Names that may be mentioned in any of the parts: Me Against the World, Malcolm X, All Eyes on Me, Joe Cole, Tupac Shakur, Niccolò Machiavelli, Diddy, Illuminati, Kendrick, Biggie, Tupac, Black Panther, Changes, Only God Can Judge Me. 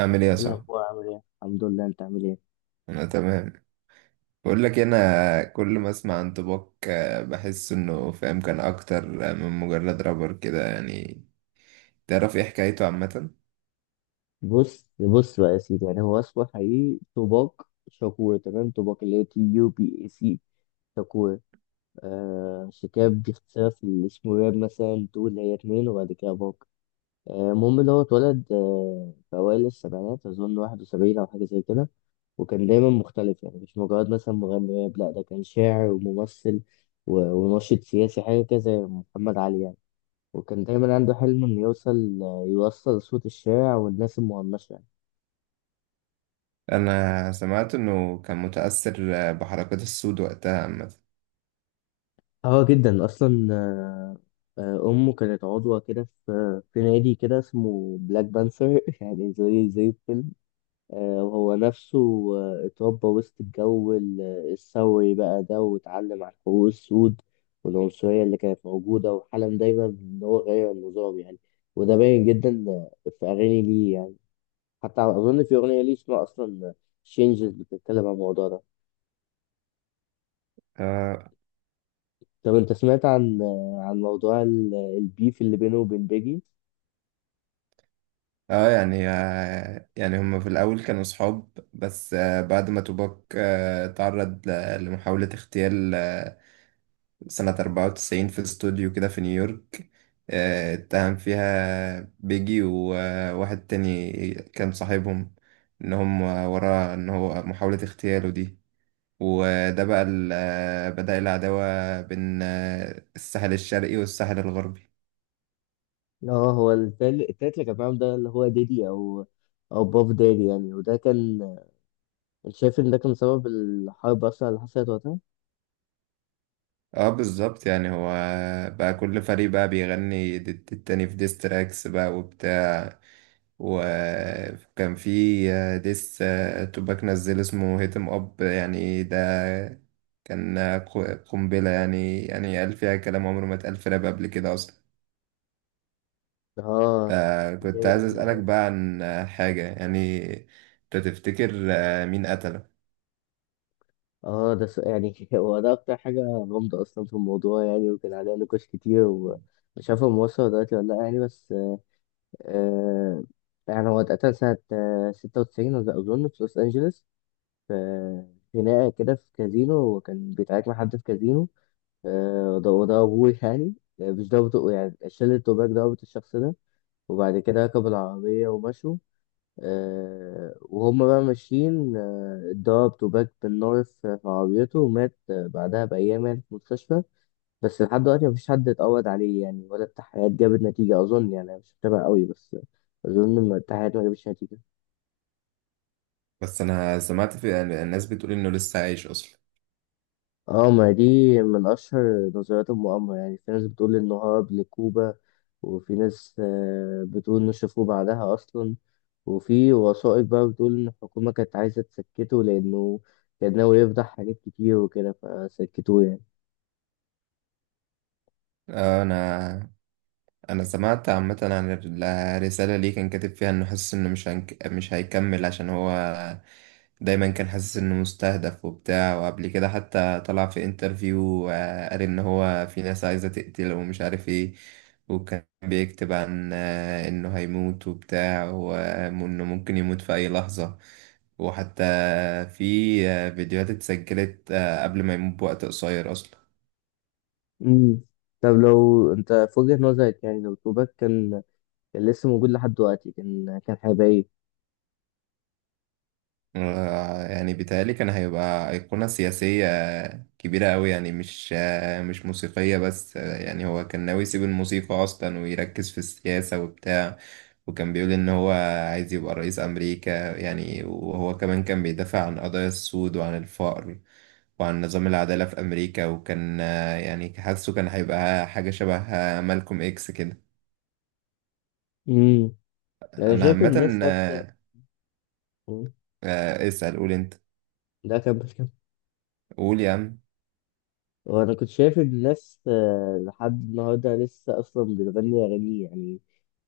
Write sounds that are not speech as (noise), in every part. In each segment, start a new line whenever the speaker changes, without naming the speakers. أعمل إيه يا
إيه
صاحبي؟
الأخبار عامل إيه؟ الحمد لله، أنت عامل إيه؟
أنا تمام. بقول لك إيه، أنا كل ما أسمع عن توباك بحس إنه فاهم كان أكتر من مجرد رابر كده يعني. تعرف إيه حكايته عامة؟
بص بص بقى يا سيدي، يعني هو اسمه حقيقي توباك شاكور. تمام، توباك اللي هي تي يو بي اي سي شاكور. شيكاب باختصار في الاسم راب، مثلا تو اللي هي اتنين وبعد كده باك. المهم اللي هو اتولد في أوائل السبعينات، أظن 71 أو حاجة زي كده. وكان دايما مختلف يعني، مش مجرد مثلا مغني راب، لا ده كان شاعر وممثل وناشط سياسي، حاجة كده زي محمد علي يعني. وكان دايما عنده حلم انه يوصل، يوصل صوت الشارع والناس المهمشة يعني.
أنا سمعت إنه كان متأثر بحركات السود وقتها عامة.
اه، جدا اصلا. آه، امه كانت عضوة كده في نادي كده اسمه بلاك بانثر (laughs) يعني زي الفيلم. وهو نفسه اتربى وسط الجو الثوري بقى ده، واتعلم عن حقوق السود والعنصرية اللي كانت موجودة، وحلم دايما ان هو يغير النظام يعني. وده باين جدا في اغاني ليه يعني. حتى اظن في اغنيه ليه اسمها اصلا changes، بتتكلم عن الموضوع ده.
آه,
طب انت سمعت عن موضوع البيف اللي بينه وبين بيجي؟
آه يعني، آه يعني هما في الأول كانوا صحاب، بس آه بعد ما توباك تعرض لمحاولة اغتيال سنة 94 في استوديو كده في نيويورك. اتهم فيها بيجي وواحد تاني كان صاحبهم ان هم وراه ان هو محاولة اغتياله دي. وده بقى بدأ العداوة بين الساحل الشرقي والساحل الغربي.
اه، هو التالت اللي كان معاهم ده، اللي هو ديدي او باف دادي يعني، وده كان. انت شايف ان ده كان سبب الحرب اصلا اللي حصلت وقتها؟
اه بالظبط يعني هو بقى كل فريق بقى بيغني ضد التاني في ديستراكس بقى وبتاع. وكان في ديس، توباك نزل اسمه هيتم اب يعني ده كان قنبلة، يعني يعني قال فيها كلام عمره ما اتقال في راب قبل كده أصلا.
اه،
كنت
جامد
عايز
أوي
أسألك
والله.
بقى عن حاجة يعني. أنت تفتكر مين قتله؟
اه، ده يعني (laughs) هو ده اكتر حاجه غامضه اصلا في الموضوع يعني، وكان عليها نقاش كتير، ومش عارف هو موصل دلوقتي ولا لا يعني. بس آه يعني هو اتقتل سنة 96، أظن في لوس أنجلوس. في خناقة كده في كازينو، وكان بيتعارك مع حد في كازينو. ده، وده أبوه يعني. مش ضابط يعني شلة توباك ضابط الشخص ده، وبعد كده ركبوا العربية ومشوا. وهم بقى ماشيين اتضرب توباك بالنار في عربيته، ومات بعدها بأيام يعني في المستشفى. بس لحد دلوقتي مفيش حد اتقبض عليه يعني، ولا التحقيقات جابت نتيجة أظن. يعني أنا مش متابع قوي، بس أظن إن التحقيقات ما جابتش نتيجة.
بس أنا سمعت في يعني الناس بتقول إنه لسه عايش أصلا.
اه، ما دي من أشهر نظريات المؤامرة يعني. في ناس بتقول إنه هرب لكوبا، وفي ناس بتقول إنه شافوه بعدها أصلا. وفي وثائق بقى بتقول إن الحكومة كانت عايزة تسكته لأنه كان ناوي يفضح حاجات كتير وكده، فسكتوه يعني.
آه، أنا أنا سمعت عامة عن الرسالة اللي كان كاتب فيها إنه حاسس إنه مش هيكمل عشان هو دايما كان حاسس انه مستهدف وبتاع. وقبل كده حتى طلع في انترفيو، قال ان هو في ناس عايزة تقتله ومش عارف ايه. وكان بيكتب عن انه هيموت وبتاع، وانه ممكن يموت في اي لحظة. وحتى في فيديوهات اتسجلت قبل ما يموت بوقت قصير اصلا.
مم. طب لو أنت في وجهة نظرك، يعني لو كوبا كان لسه موجود لحد دلوقتي، كان هيبقى إيه؟
يعني بيتهيألي كان هيبقى أيقونة سياسية كبيرة أوي، يعني مش مش موسيقية بس. يعني هو كان ناوي يسيب الموسيقى أصلا ويركز في السياسة وبتاع. وكان بيقول إن هو عايز يبقى رئيس أمريكا يعني. وهو كمان كان بيدافع عن قضايا السود وعن الفقر وعن نظام العدالة في أمريكا. وكان يعني حاسه كان هيبقى حاجة شبه مالكوم إكس كده.
امم. انا
أنا
شايف
عامة
الناس حتى. مم.
اسأل، قول أنت.
ده كان بس.
قول يا عم.
وانا كنت شايف الناس لحد النهارده لسه اصلا بتغني اغاني يعني.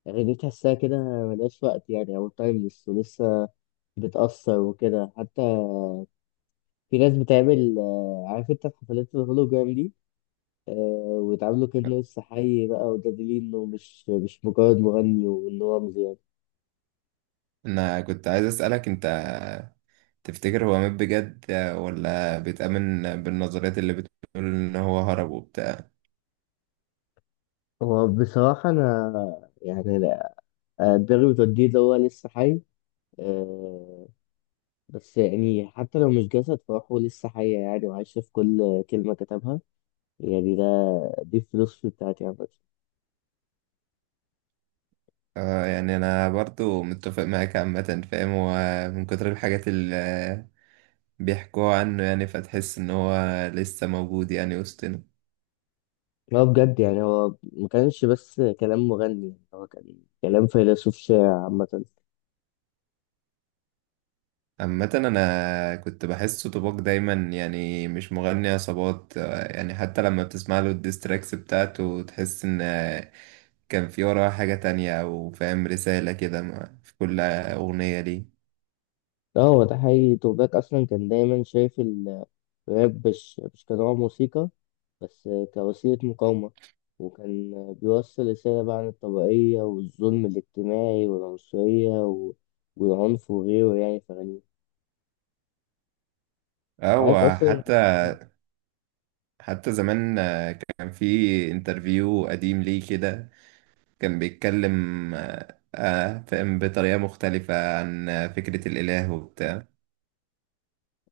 اغاني تحسها كده ملهاش وقت يعني او تايمليس، ولسه بتأثر وكده. حتى في ناس بتعمل عارف انت حفلات الهولوجرام دي، آه، ويتعاملوا كأنه لسه حي بقى، ودليل انه مش مجرد مغني، وان هو رمز يعني.
انا كنت عايز اسالك، انت تفتكر هو مات بجد ولا بيتأمن بالنظريات اللي بتقول ان هو هرب وبتاع؟
هو بصراحة أنا يعني لا، دماغي بتوديه اللي هو لسه حي. آه، بس يعني حتى لو مش جسد، فروحه لسه حية يعني، وعايشة في كل كلمة كتبها يعني. دي الفلوس بتاعتي عامة.
يعني انا برضو متفق معاك عامه. فاهم هو من كتر الحاجات اللي بيحكوها عنه يعني، فتحس ان هو لسه موجود يعني وسطنا.
هو بجد يعني، هو ما كانش بس كلام مغني يعني، هو كان كلام فيلسوف شاعر عامة.
عامة أنا كنت بحسه طباق دايما، يعني مش مغني عصابات. يعني حتى لما بتسمع له الديستراكس بتاعته تحس إن كان في وراها حاجة تانية، أو فاهم رسالة كده في كل أغنية ليه.
لا، هو ده حقيقي توباك أصلا كان دايما شايف الراب مش كنوع موسيقى، بس كوسيلة مقاومة. وكان بيوصل رسالة بقى عن الطبقية والظلم الاجتماعي والعنصرية والعنف وغيره يعني في أغانيه.
أو
عارف أصلا.
حتى حتى زمان كان في انترفيو قديم ليه كده، كان بيتكلم فاهم بطريقة مختلفة عن فكرة الإله وبتاع.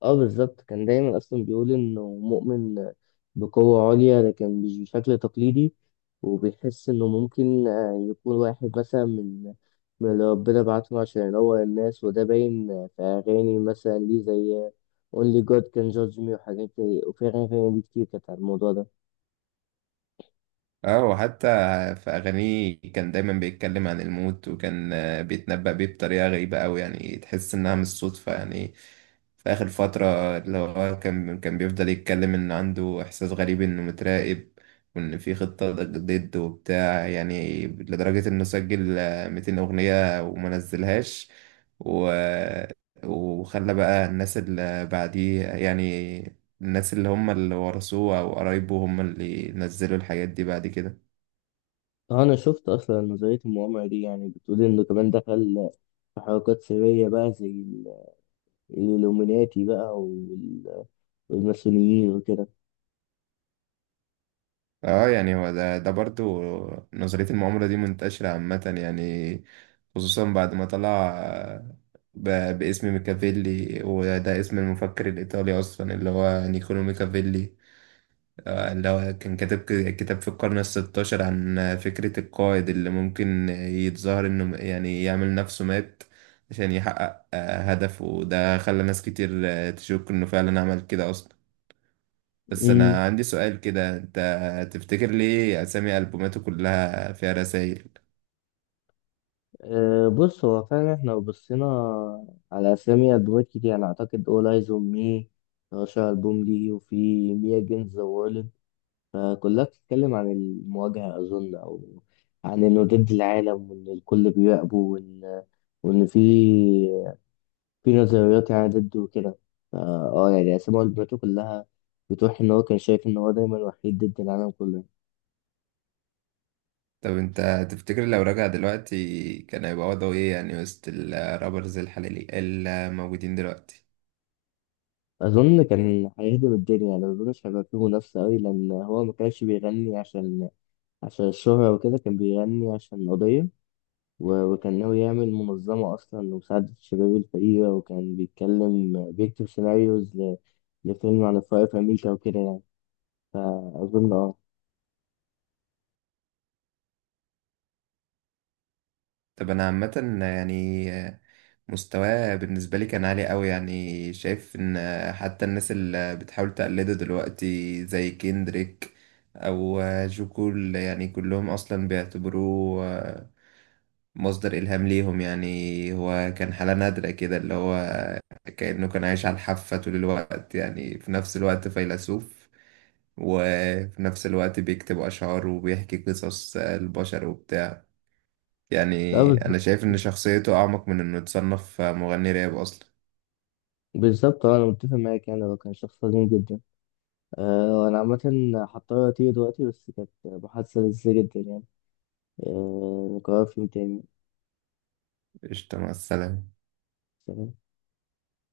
اه، بالظبط، كان دايما اصلا بيقول انه مؤمن بقوة عليا لكن مش بشكل تقليدي، وبيحس انه ممكن يكون واحد مثلا من اللي ربنا بعته عشان ينور الناس. وده باين في اغاني مثلا ليه زي Only God Can Judge Me وحاجات زي، وفي اغاني تانية ليه كتير كانت عن الموضوع ده.
اه وحتى في أغانيه كان دايما بيتكلم عن الموت، وكان بيتنبأ بيه بطريقة غريبة أوي، يعني تحس إنها مش صدفة يعني. في آخر فترة اللي هو كان بيفضل يتكلم إن عنده إحساس غريب إنه متراقب، وإن في خطة ضد وبتاع يعني، لدرجة إنه سجل 200 أغنية وما نزلهاش. و... وخلى بقى الناس اللي بعديه يعني، الناس اللي هم اللي ورثوه او قرايبه هم اللي نزلوا الحاجات دي بعد كده.
اه، انا شفت اصلا نظرية المؤامرة دي، يعني بتقول انه كمان دخل في حركات سرية بقى زي الإلوميناتي بقى والماسونيين وكده.
اه يعني هو ده برضو، نظرية المؤامرة دي منتشرة عامة يعني، خصوصا بعد ما طلع باسم ميكافيلي، وده اسم المفكر الإيطالي أصلا اللي هو نيكولو ميكافيلي. اللي هو كان كتب كتاب في القرن الستاشر عن فكرة القائد اللي ممكن يتظاهر إنه يعني يعمل نفسه مات عشان يحقق هدفه. ده خلى ناس كتير تشك إنه فعلا عمل كده أصلا. بس أنا عندي سؤال كده، أنت تفتكر ليه أسامي ألبوماته كلها فيها رسايل؟
بص هو فعلا، احنا لو بصينا على أسامي ألبومات كتير، أنا أعتقد All Eyes on Me أشهر ألبوم ليه، وفي Me Against the World. فكلها بتتكلم عن المواجهة أظن، أو عن إنه ضد العالم، وإن الكل بيراقبه، وإن في نظريات يعني ضده وكده. فا اه يعني أسامي ألبوماته كلها بتوحي إن هو كان شايف إن هو دايما وحيد ضد العالم كله.
طب أنت تفتكر لو رجع دلوقتي كان هيبقى وضعه إيه يعني وسط الرابرز الحالي الموجودين دلوقتي؟
أظن كان هيهدم الدنيا يعني، مظنش هيبقى فيه منافسة أوي، لأن هو مكانش بيغني عشان الشهرة وكده، كان بيغني عشان قضية وكان ناوي يعمل منظمة أصلا لمساعدة الشباب الفقيرة، وكان بيتكلم بيكتب سيناريوز لفيلم عن الفقر في أمريكا وكده يعني. فأظن
طب أنا عامة يعني مستواه بالنسبة لي كان عالي قوي. يعني شايف ان حتى الناس اللي بتحاول تقلده دلوقتي زي كيندريك او جو كول، يعني كلهم اصلا بيعتبروه مصدر الهام ليهم يعني. هو كان حالة نادرة كده، اللي هو كأنه كان عايش على الحافة طول الوقت يعني. في نفس الوقت فيلسوف، وفي نفس الوقت بيكتب أشعار وبيحكي قصص البشر وبتاع
لا
يعني. أنا
بالظبط.
شايف إن شخصيته أعمق من إنه يتصنف مغني راب أصلا.
بالظبط، أنا متفق معاك يعني، هو كان شخص عظيم جدا. وأنا عامة هضطر أطير دلوقتي، بس كانت محادثة لذيذة جدا يعني. نكررها في يوم تاني.
قشطة، مع السلامة.
سلام.